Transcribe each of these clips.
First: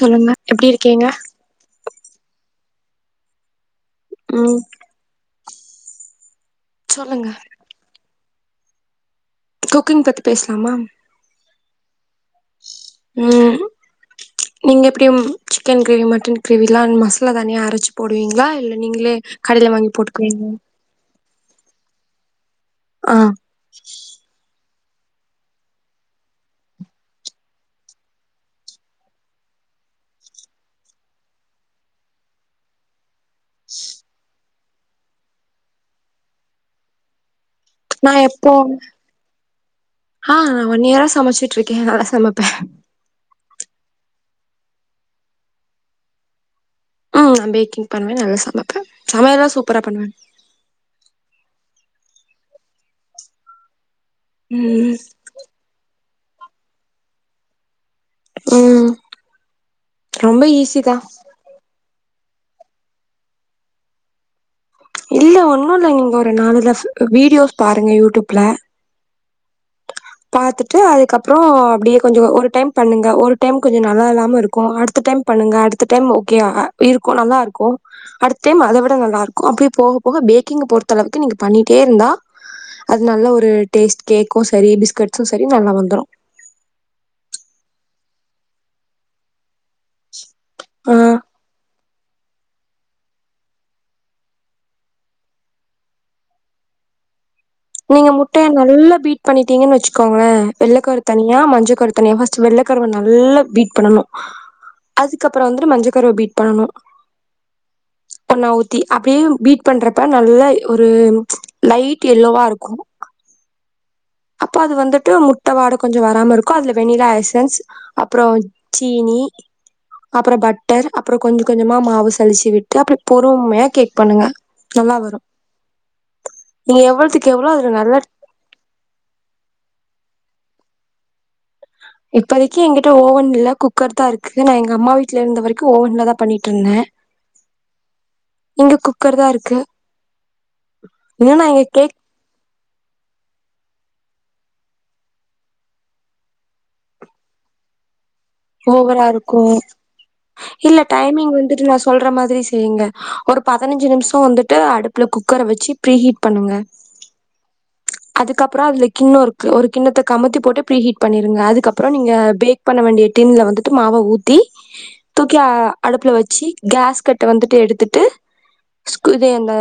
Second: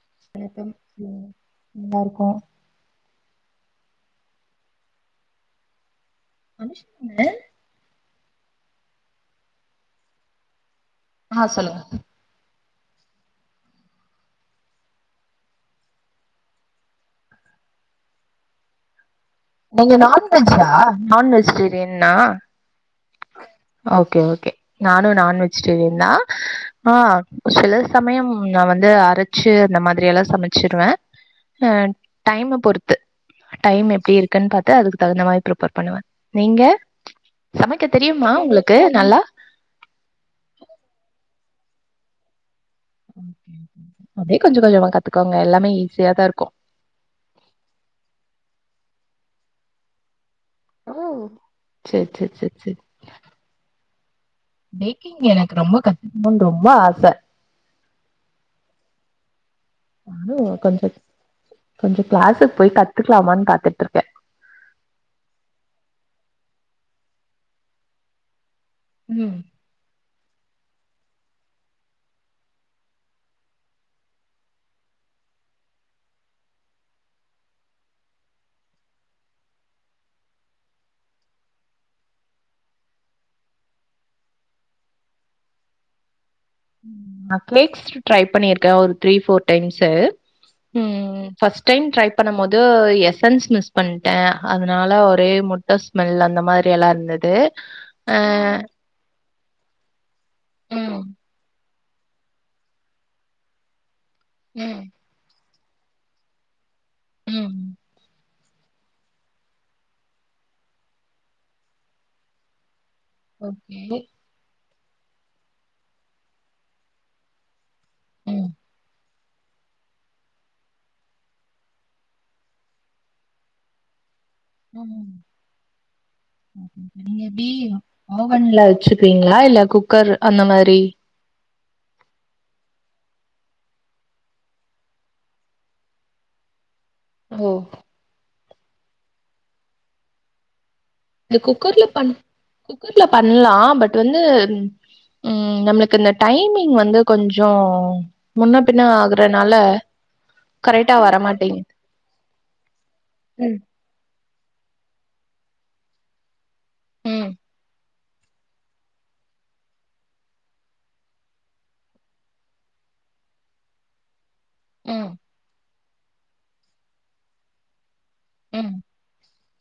சொல்லுங்க எப்டி இருக்கீங்க நல்லாருக்கோ ம் ஆ சொல்லுங்க குக்கிங் பத்தி பேச்லாமா ஆ சொல்லுங்க ம் நீங்க எப்டி சிக்கன் கிரேவி மட்டன் கிரேவிலா மசாலா தனியா அரச்சு போடுவீங்ளா இல்ல நீங்களே கடைல வாங்கி நீங்க போட்டுக்குவீங்களா நான்வெஜ்ஜா நான் வெஜ்டேரின்னா ஆ ஓகே ஓகே நானு நான் வெஜ்டேரியன் தா ஆ சில சமயம் நா வந்து அரச்சு அந்த மாரில்லா சமச்சிருவே அ டைமா பொறுத்து டைம் எப்டி இருக்குன்னு பாத்து அதுக்கு தகுந்த மாரி பிரிப்பேர் பண்ணுவே நீங்க சமைக்க நா தெரியுமா எப்போ உங்களுக்கு நல்லா ஆ நா ஒன் இய்ரா சமச்சுட்டு இர்க்கே நல்லா சமப்பே அப்டியே கொஞ்ச கொஞ்சமா கத்துக்கோங்க எல்லாமே ஈஸியா தா இருக்கு ம் நா பேக்கிங் பண்ணுவே நல்லா சமப்ப சமயல்லா சூப்பரா பண்ணுவே ஓ செர் செர் செர் ம் பேக்கிங் எனக்கு ரொம்ப கத்துக்னுன்னு ரொம்ப ஆச ம் ரொம்ப இன்னும் ஈஸி கொஞ்ச தா கொஞ்சம் கிளாசுக்கு போய் கத்துக்கலாமான்னு பாத்துட்டு இருக்கேன் இல்ல ஒன்னும் இல்ல நீங்க ஒரு நாளு ரஷ் வீடியோஸ் பாருங்க யூடியூப்ல ம் பாத்துட்டு அதுக்கப்றோ அப்டியே கொஞ்சம் ஒரு டைம் பண்ணுங்க ஒரு டைம் கொஞ்ச நல்லா இல்லாம இருக்கும் அடுத்த டைம் பண்ணுங்க அடுத்த டைம் ஓகோயா இருக்கும் நல்லா இருக்கு அடுத்த டைம் அத விட நல்லா இருக்கும் அப்டியே போக போக பேக்கிங் பொறுத்தளவுக்கு‌ நீங்க பண்ணிட்டே இருந்தா அது நல்ல ஒரு டேஸ்ட் கேக்கும் சேரி பிஸ்கட்ஸ்சும் சேரி நல்லா வந்துரு நான் கேல்க்ஸ் ட்ரை பண்ணிருக்கேன் ஒரு த்ரீ ஃபோர் டைம்ஸ்ஸு ஆ ம் ஃபஸ்ட் டைம் ட்ரை பண்ணும்போது எசன்ஸ் மிஸ் பண்டே அதனால் ஒரே முட்ட ஸ்மெல் அந்த மாரி எல்லா இருந்தது நீங்க அ முட்டையை நல்லா பீட் பண்ணிட்டீங்கன்னு வெச்சுக்கோங்களேன் ஆ. வெள்ளக்கரு ம், தனியா மஞ்ச கரு ஃபஸ்ட் வெள்ள கருவ நல்லா பீட் பண்ணனு ம் அதுக் அப்பறம் வந்து மஞ்ச கருவ பீட் பண்ணனு ம் பண்ணா ஊத்தி அப்டியே பீட் பண்றப்ப நல்லா ஒரு லைட் எல்லோவா இருக் கு ஓகே இப்ப அது வந்துட்டு முட்ட வாட கொஞ்ச வராம இருக்கும் அதுல வெண்ணிலா எசன்ஸ் அப்றோ ம். சீனி அப்புறோ பட்டர் அப்புறோ கொஞ்ச கொஞ்சமா மாவு சலிச்சி விட்டு அப்டி பொறுமையா கேக் பண்ணுங்க. நல்லா ம். வரும் நீ நீங்க எவ்வளத்துக்கு எப்டி எவ்ளோ அதுல நல்லா ஓவன்ல வெச்சிருப்பீங்ளா இல்ல குக்கர் அந்த மாரி இப்போதைக்குக்கு எங்கிட்ட ஓவன் இல்ல குக்கர் தா இருக்கு நா எங்க அம்மா வீட்ல இருந்த வரைக்கு ஓவன்ல தா பண்ணிட்டு இருந்த ஓ இங்க குக்கர் தா இருக்கு இன்னு இது நா எங்க குக்கர்ல கேக் பண் குக்கர்ல பண்ணலா பட் வந்து ம் நம்மளுக்கு இந்த டைமிங் வந்து கொஞ்சம் முன்ன பின்ன ஓவரா இருக்கு ஆகுறனால இல்ல கரெக்ட்டா டைமிங் வந்துட்டு வரமாட்டேங்குது. நா சொல்ற மாரி செய்யிங்க ஒரு பதினஞ்சி நிமிஷோ வந்துட்டு அடுப் ப்புல குக்கர வெச்சி ஃப்ரீ ஹீட் பண்ணுங்க ம் அதுக்கப்புறோ அதுல கிண்ண இருக்கு ஒரு கிண்ணத்த கமுத்தி போட்டு ஃப்ரீ ஹீட் பண்ணிருங்க அதுக்கப்புறோ நீங்க பேக் பண்ண வேண்டிய டின்ல வந்துட்டு மாவ ஊத்தி ம், குக்கியா அடுப்பில் வெச்சி கேஸ் கட்ட வந்துட்டு எடுத்துட்டு ம் அப்டியே அந்த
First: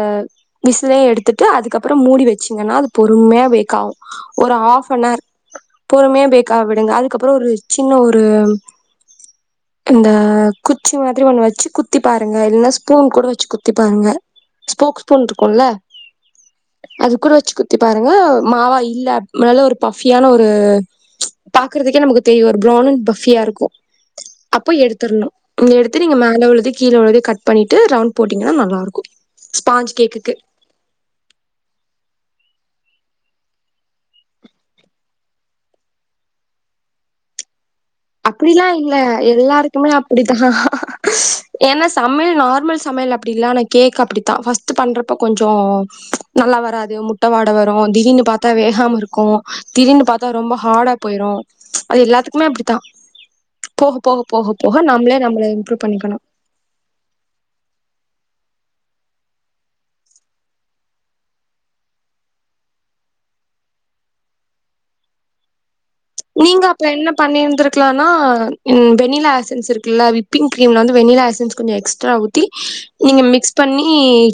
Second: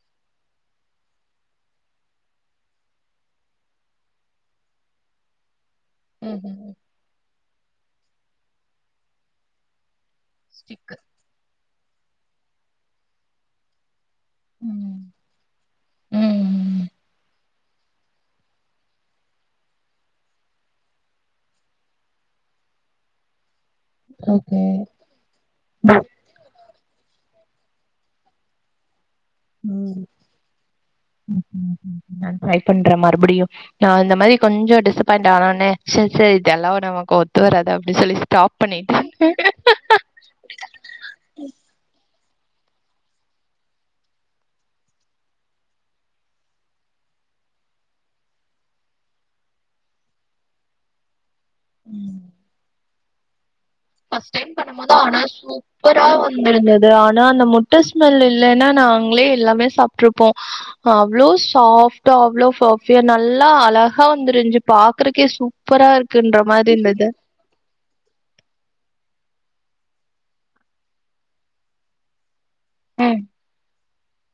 விசுலையு எடுத்துட்டு அதுக்கப்புறோ மூடி வெச்சிங்கன்னா அது பொறுமையா பேக் ஆகு ஒரு ஆஃப் ஆன் அவர் பொறுமையா பேக் ஆக ம்ஹ்ம். விடுங்க அதுக்கப்றோ ஒரு சின்ன ஒரு இந்த குச்சி ஸ்டிக்கு. மாதிரி ஒன்னு வெச்சி குத்தி பாருங்க இல்லன்னா ஸ்பூன் கூட வெச்சி குத்தி பாருங்க ம். ஸ்போக் ஸ்புன் இருக்கும்ல ம் அது கூட வெச்சி குத் குத்தி பாருங்க மாவா இல்ல ஒரு பஃபியான ஒரு பாக்குறதுக்கே நமக்கு தெரியு ஒரு பிரவுன் அன் பஃபியா இருக்கு அப்போ எடுத்துறனு எடுத்து நீங்க மேல உள்ளத கீழ உள்ளதயு கட் பண்ணிட்டு ரவுண்ட் போட்டீங்கன்னா நல்லா இருக்கு ஓ ம் ம் ம் ம் நா ட்ரை பண்ற மறுபடியு நா இந்த மாரி கொஞ்சோ டிசப்பாயிண்ட் ஆன ஒட்னே சேரி சேரி இதல்லா நமக்கு ஒரு ஒத்துவராது அப்டி சொல்லி ஸ்டாப் பண்ணிட்டு எப்பயுமே அப்புடித்தா ஏன்னா சமையல் நார்மல் சமையல் அப்டி இல்லா கேக் அப்புடித்தா ஃபர்ஸ்ட் பண்றப்ப கொஞ்சோ நல்லா வராது முட்ட வாட வரு திடீனு பாத்தா வேகாம இருக்கு திடீர்னு பாத்தா ரொம்ப ஹாடா போயிரு அது எல்லாத்துக்குமே அப்டித்தா ஃபர்ஸ்ட் டைம் பண்ணும் போது நம்மளே ஆனா நம்மள இம்ப்ரூவ் சூப்பரா பண்ணிக்கணு வந் து இருந்தது ஆனா அந்த முட்ட ஸ்மெல் இல்லன்னா நாங்களே எல்லாமே சாப்டிருப்போ அவ்ளோ சாஃப்டா அவ்ளோ பஃபியா நல்லா அழகா வந்திருஞ்சி பாக்குறதுக்கே சூப்பரா சூப்பரா இருக்குன்ற மாரி இருந்தது இருக்லனா வெண்ணிலா எசன்ஸ் இருக்குல்ல விப்பி்ங் கிரீம்ல வந்து வெண்ணிலா எசன்ஸ் கொஞ்சோ எக்ஸ்ட்ரா ஊத் தி நீங்க மிக்ஸ் பண்ணி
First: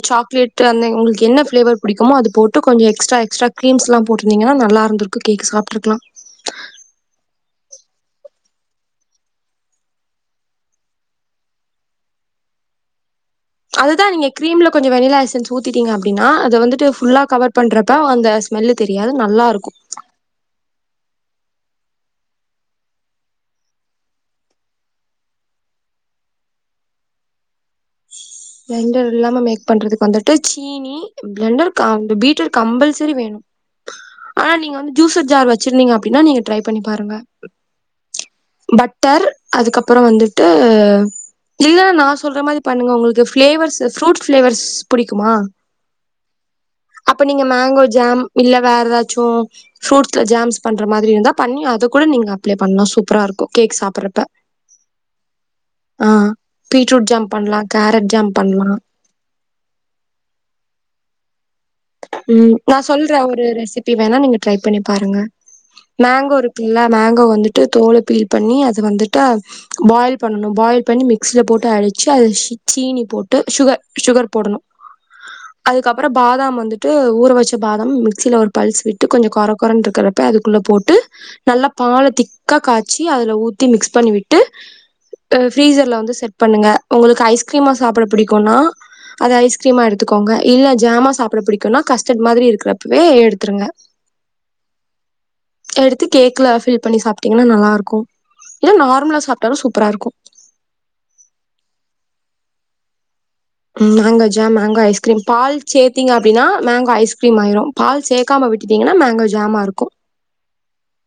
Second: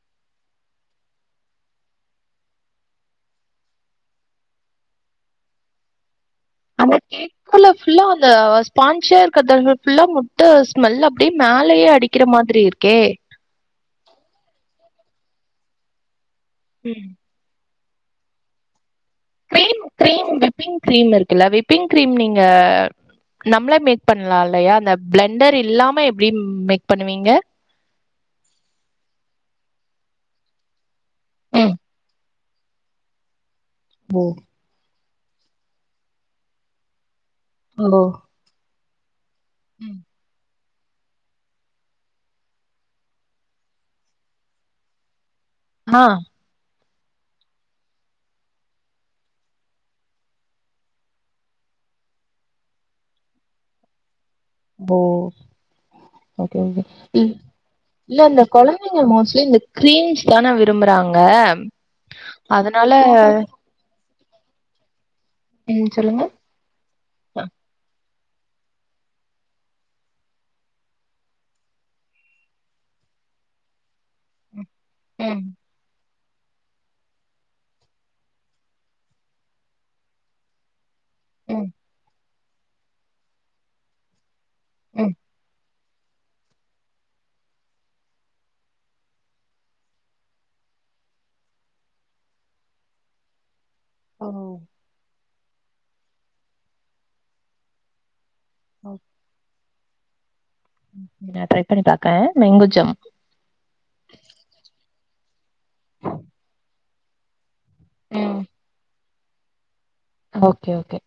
சாக்லேட் அந்த உங்களுக்கு என்ன ஃப்ளேவர் புடிக்குமோ அது போட்டு கொஞ்சோ எக்ஸ்ட்ரா எக்ஸ்ட்ரா க்ரீம்ஸ்லா போட்டிருந்தீங்கன்னா நல்லா இருத்திருக்கு கேக் சாப்டிருக்கலா ஆனா கேக் குக்கர்ல ஃபுல்லா அந்த ஸ்பான்சியா இருக்கர்தானே ஃபுல்லா முட்ட ஸ்மெல் அப்டியே மேலையே அடிக் வெக்கிற மாதிரி இருக்கே அதுதா நீங்க கிரீம்ல கொஞ்சோ வெண்ணிலா எசன்ஸ் ஊத்திட்டீங்க அப்டின்னா அத வந்துட்டு ம் ஃபுல்லா கவர் பண்றப்ப அந்த ஸ்மெல்லு தெரியாது நல்லாருக்கு கிரீம் கிரீம் விப்பிங் கிரீம் இருக்குல்ல விப்பிங் கிரீம் நீங்க நம்மளே மேக் பண்ணலா இல்லையா அந்த பிளண்டர் இல்லாம எப்படி மேக் பண்ணுவீங்க பிளண்டர் இல்லாம மேக் பண்றதுக்கு வந்துட்டு சீனி பிளண்டர் ம் காம் பீட்டர் கம்பல்சரி வேணூ ஓ அ நீங்க வந்து ஜூசர் ஜார் வச்சிருந்தீங்க அப்படின்னா நீங்க ட்ரை பண்ணி பாருங்க ஓ பட்டர் அதுக்கப்புறோ வந்துட்டு ஹே இல்ல நா சொல்ற மாறி பண்ணுங்க உங்களுக்கு ஃப்ளேவர்ஸ்ஸு ஃப்ரூட் ஃப்ளேவர்ஸ் பிடிக்குமா மா அப்ப நீங்க மேங்கோ ஜாம் இல்ல வேற ஏதாச்சூ ஃப்ரூட்ஸ்ல ஜாம்ஸ் பண்ற மாரி இருந்தா பண்ணி அத கூட நீங்க அப்ளை பண்ணலாம் சூப்பரா இருக்கூ கேக் சாப்பட்றப்ப போ அது வந்து பீட்ரூட் ஜாம் பண்லா கேரட் ‌இல்ல ஜாம் ‌அந்த பண்லா குழந்தைங்க மோஸ்ட்லி இந்த கிரீம்ஸ் தானே விரும்புறாங்க ம் நா அதனால சொல்ற ஒரு ரெசிபி வேணா நீங்க ட்ரை பண்ணிப் பாருங்க ம் சொல்லுங்க இல்ல மேங்கோ அ, வந்துட்டு தோல பீல் பண்ணி அது வந்துட்டு பாயில் பண்றோ பாயில் பண்ணி மிக்சியில போட்டு அடிச்சு அதுல சீனி போட்டு சுகர் சுகர் போடணூ ம் அதுக்கப்புறோ பாதாம் வந் வந்துட்டு ஊற வச்ச பாதாம் மிக்சியில ஒரு பல்ஸ் விட்டு கொஞ்சொ குற குறன்ன இருக்கிறப்ப அதுக்குள்ள போட்டு நல்லா ம் பால்ல திக்கா காய்ச்சி அதுல ஊத்தி மிக்ஸ் பண்ணி விட் டு ம் ஆ பிரிசர்ல வந்து செட் பண்ணுங்க உங்களுக்கு ஐஸ்கிரீமா சாப்பிட பிடிக்கோம்னா அத ஐஸ்கிரீமா எடுத்துக்கோங்க இல்ல ஜாமா சாப்பிட பிடிக் கும்னா கஸ்டட் மாரி இருக்கிறப்பவே எடுத்துருங்க ஓ எடுத்து கேக்ல ஃபில் பண்ணி சாப்பிட்டீங்ன்னா நல்லா இருக்கோ இல்ல நார்மலா சாப்பிட்டாலூ சூப்பரா இருக்கோ நா ட்ரை பண்ணி பாக்குறே மேங்கோ ஜாம் ம் மேங்கோ ஜாம் மேங்கோ ஐஸ்கிரீம் பால் சேத்தீங்க அப்படின்னா மேங்கோ ஐஸ்கிரீம் ஆயிரும் பால் ம் சேக்காம விட்டுட்டிங்ன்னா மேங்கே ஜாம்மா இருக்கோ ஓகே ஓகே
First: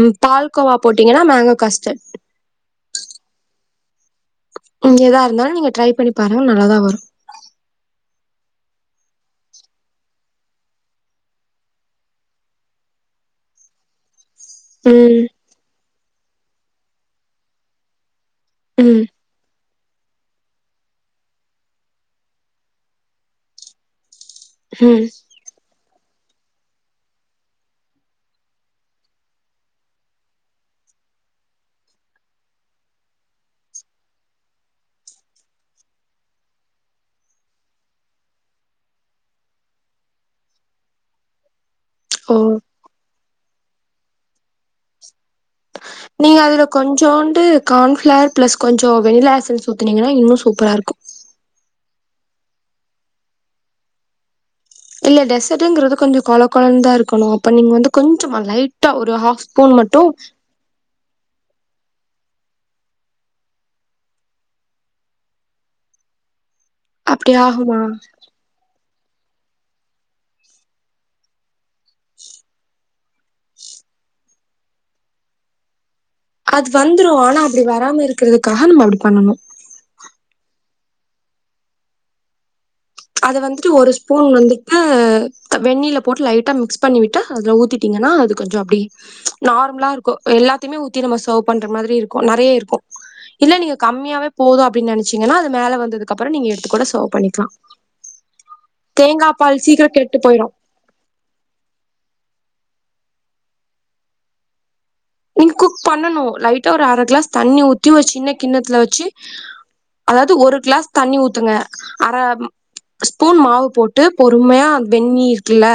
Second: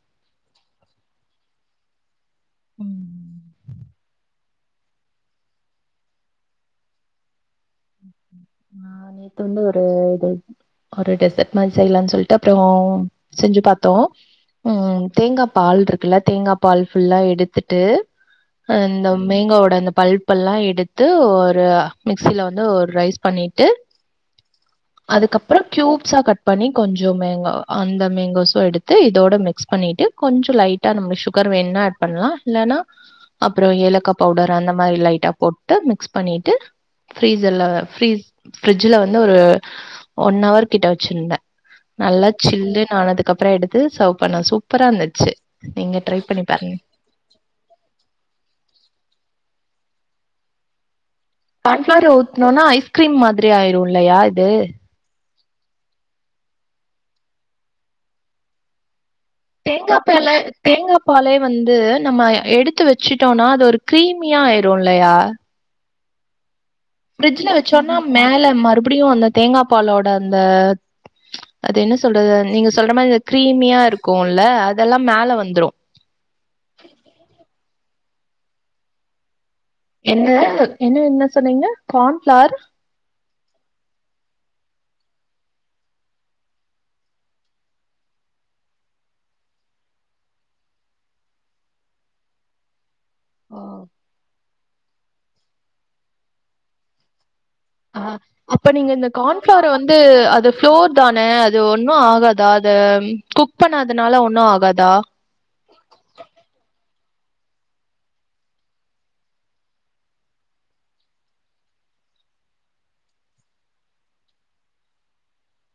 ம் பால்கோவா போட்டீங்கன்னா மேங்கோ கஸ்டர்ட் ம் நீங்க எதா இருந்தாலூ நீங்க ட்ரை பண்ணி பாருங்க நல்லாதா வரூ ஆ நேத்து வந்து ஒரு இது ஒரு டெசர்ட் மாதிரி செய்யலாம்னு சொல்லிட்டு அப்புறோ செஞ்சு பார்த்தோ ம் தேங்காய் பால் இருக்குல்ல தேங்காய் பால் ஃபுல்லா எடுத்துட்டு அ ம் இந்த மேங்காவோட அந்த பல்ப் எல்லா எடுத்து ஒரு மிக்சியில ல ஒரு ரைஸ் பண்ணிட்டு ம் அதுக்கப்புறம் கியூப்ஸா கட் பண்ணி கொஞ்சொ மேங்க அந்த மேங்கோஸும் எடுத்து இதோடு மிக்ஸ் பண்ணிட்டு கொஞ்சொ லைட்டா நம்ம சுகர் வேணும்னா ஆட் பண்ணலாம் இல்லன்னா அப்புறோ ஏலக்கா பவுடர் அந்த மாதிரி லைட்டா போட்டு மிக்ஸ் பண்ணிட்டு ஃப்ரீசரர்ல்ல வர ஃபீரீஸ் ஃப்ரிட்ஜல வந்து ஒரு ஒன் ஹவர் கிட்ட வச்சிருந்தே நல்லா ஓ ஜில்லுனு ஆனதுக்கு அப்புறோ எடுத்து சர்வ் பண்ணோ சூப்பரா இருந்துச்சு ட்ரை நீங்க பண்ணி அதுல பாருங்க கொஞ்சோண்டு கார்ன்ஃப்ளவர் பிளஸ் கொஞ்சொ வெணிலா எசன்ஸ் ஊத்தினீங்கன்னா இன்னூ சூப்பரா இருக்கூ சன்ஃப்ளவர் ஊத்துனோன்னா ஐஸ்கிரீம் மாதிரி ஆயிரும் இல்லையா இது இல்ல டெசர்ட்டுங்கிறது கொஞ்சோ கொல கொலன்னு தா இருக்கணும் அப்ப நீங்க வந்து கொஞ்ச லைட்டா ஒரு ஹா தேங்காப்பால தேங்கா பாலே வந்து நம்ம எடுத்து வச்சுட்டோன்னா அது ஒரு கிரீமியா ஆயிடும் இல்லையா அப்டி பிரிட்ஜ்ல ஆகுமா வச்சோன்னா மேல மறுபடியும் அந்த தேங்கா பாலோட அந்த அது என்ன சொல்றது நீங்க சொல்ற மாதி அந்த கிரீமியா இருக்கும்ல அதெல்லா மேல வந்துரும் அது வந்துரும் ஆனா அப்டி வராம இருக்கிறதுக்காக நம்ம அப்டி பண்ணனும் என்ன என்ன என்ன சொன்னீங்க கார்ன்ஃப்ளார் அத வந்துட்டு ஒரு ஸ்பூன் வந்துட்டு வெந்யில போட்டு லைட்டா மிக்ஸ் பண்ணிவிட்டு அதல ஊத்திட்டு ங்கன்னா அது கொஞ்சோ அப்டி நார்மலா இருக்கும் எல்லாத்தையுமே ஊத்தி நம்ம சர்வ் பண்ற மாதிரி இருக்கும் நிறைய இருக்கும் இல்ல நீங்க கம்மியாவே போதும் அப்டின்னு நெனைச்சீங்கன்னா அது மேல வந்ததுக்கப்றோ நீங்க எடுத்து கூட செவ் பண்ணிக்கலா ஆ அப்ப நீங்க இந்த தேங்கா பால் கார்ன்ஃப்ளார சீக்கிரோ வந்து கெட்டு போயிரு அது ளோர் தான அது ஒன்னும் ஆகாதா அத குக் பண்ணதுனால ஒன்னும் ஆகாதா நீங்க குக் பண்ணனும் லைட்டா ஒரு அர கிளாஸ் தண்ணி ஊத்தி ஒரு சின்ன கிண்ணத்துல வச்சு அதாவது ஒரு கிளாஸ் தண்ணி ஊத்துங்க அர ஸ்பூன் மாவு போட்டு பொறுமையா வெந்நி இருக்குல்ல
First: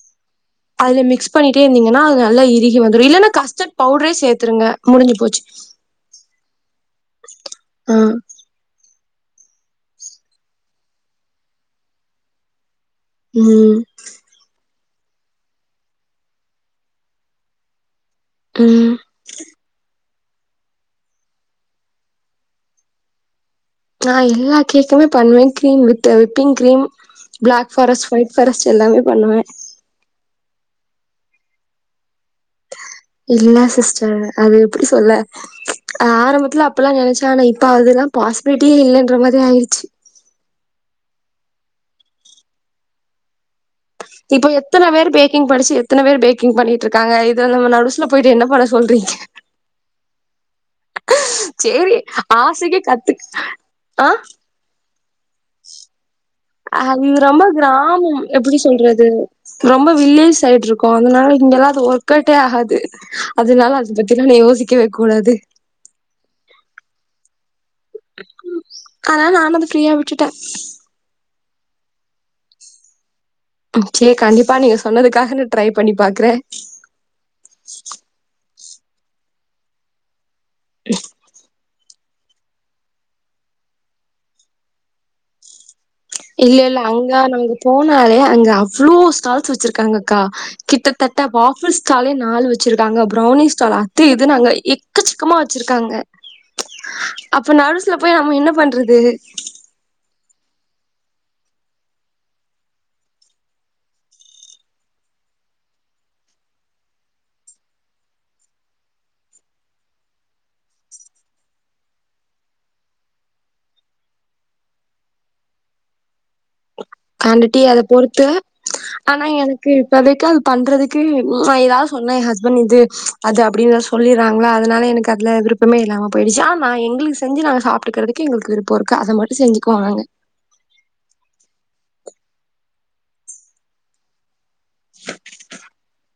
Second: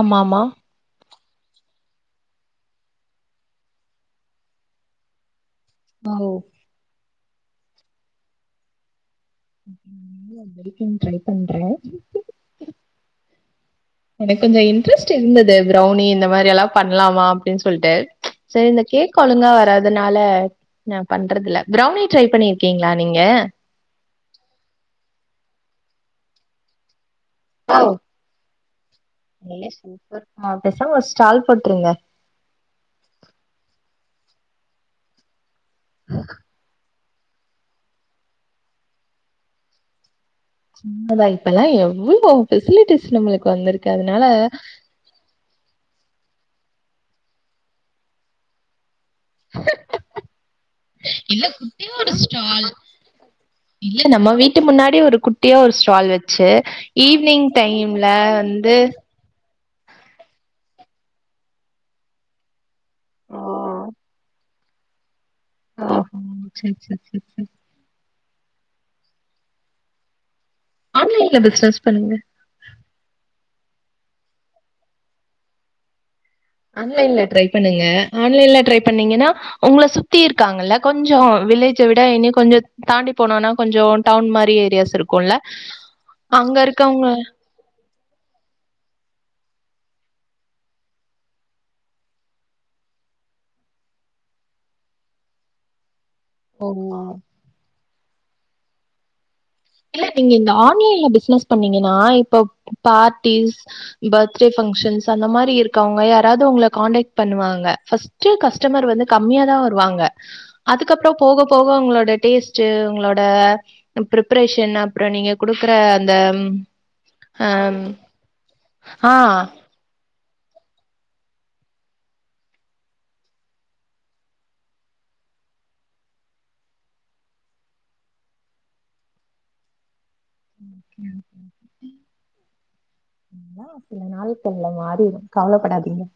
ஆமா ஆமா அதுல மிக்ஸ் பண்ணிட்டே இருந்தீங்கன்னா அது நல்ல இருகி வந்துரும் இல்லன்னா கஸ்ட் பவுடரே சேத்துருங்க முடிஞ்சு போச்சு ஆ ஆ க்க ட்ரை பண்றே ம் எனக்கு கொஞ்சோ இன்ட்ரெஸ்ட் இருந்தது ப்ரௌனி இந்த மாரி எல்லாம் பண்ணலாமா அப்டின்னு சொல்லிட்டு சரி இந்த ம் கேக் ஒழுங்கா வராது னால நா பண்றதுல்ல பிரவுன்னி ட்ரை பண்ணிருக்கீங்களா நீங்க நா எல்லா கேக்குமே பண்ணுவே cream with whipping cream black wow forest white forest எல்லாமே பன்னுவேன் ஒரு பேசாம ஒரு ஸ்டால் போட்டுருங்க இல்ல சிஸ்டர் அது எப்டி சொல்ல ஆரம்பத்துல அப்பல்லா நெனைச்சே ஆனா இப்ப அதுல்லா பாசிபிலிட்டியே இல்லண்ற மாரி ஆயிச்சி அதா இப்பெல்லாம் எவ்வளவு பெசிலிட்டிஸ் நம்மளுக்கு வந்திருக்கு அதனால இப்போ எத்தன பேர் பேக் க்கிங் படிச்ச எத்தன பேர் பேக்கிங் பண்ணிட்டு இருக்காங்க இதுல நம்ம நடுஷ்ல போயிட்டு என்ன பண்ண சொல்றீங்க [inaudible] இல்ல குட்டியா சேரி ஒரு ஸ்டால் ஆசைக்கு கத்து இல்ல ஆ நம்ம வீட்டு முன்னாடி ஒரு குட் ட்டியா ஒரு ஸ்டால் வச்சு அ ஈவினிங் டைம்ல வந்து ந்து ரொம்ப வில்லேஜ் சைடு் இருக்கோ அதனால இங்கெல்லாம் அது ஒர்க்கட்டே ஆகாது ஓ அதனால அத பத்திலா நா யோசிக்கவே கூடாது [inaudible] அதானால நானு வந்து ஃப்ரீயா விட்டுட்டே ஆன்லைன்ல பிசினஸ் பண்ணுங்க ம செரி கண்டிப்பா நீங்க சொன்னதுக்காக நா ட்ரை பண்ணி பாக்குறே ஆன்லைன்ல ட்ரை பண்ணுங்க ஆன்லைன்ல ட்ரை பண்ணீங்கன்னா உங்க சுத் த்தி இருக்காங்கல்ல கொஞ்சோ வில்லேஜ விட் இனி கொஞ்சோ தாண்டி போனோனா கொஞ்சோ டவுன் மாரி ஏரியாஸ் இருக்குல்ல அங்க இல்ல இல்ல இருக்கவங்க அங்க நமக்கு போனாலே அங்க அவ்வளோ ஸ்டால்ஸ் வச்சிருக்காங்க கா கிட்டத்தட்ட வாபர் ஸ்டாலே நாள் வச்சிருக்காங்க பிரௌனி ஸ்டால் அது இது அங்க எக்கசக்கமா வச்சிருக்காங்க [unintelligible] அப்ப நர்ஸ்ல போய் நம்ம என்ன பண்றது இல்ல நீங்க இந்த ஆன்லைன்ல பிசினஸ் பண்ணீங்கன்னா இப்ப பார்ட்டிஸ் பர்த்டே ஃபன்ச்ஷன்ஸ் அந்த மாரி இருக்கவங்க யாராவது உங்கள காண்டக்ட் பண்ணுவாங்க [unintelligible] கஸ்டமர் வந்து கம்மியாதா வருவாங்க அதுக்கப்றோ போக போக அவங்களோட டேஸ்ட்ட் உங்களோட பிரிப் ரேஷன் அப்பற நீங்க குடுக்குற அந்த அ காண்ட்டிடி அத பொறுத்து ஆ ஆனா எனக் கு இப்பதைக்கு அது பண்றதுக்கு ஏதாவது சொன்ன என் ஹஸ்பண்ட் இது அது அப்படின்னுத சொல்லிறாங்களா அதனால எனக்கு அதுல விருப்பமே இல்லாம போயிடுச்சு ஆன எங்களுக்கு செஞ்சு நாங்க சாப்ட்டுக்கறதுக்கு எங்களுக்கு விருப்பம் இருக்கு அத மட்டு செஞ்சுக்குவாங்க அங்க ஓகே [unintelligible] எல்லா சில நாட்கள்ல மாறிடு கவலப்படாதீங்க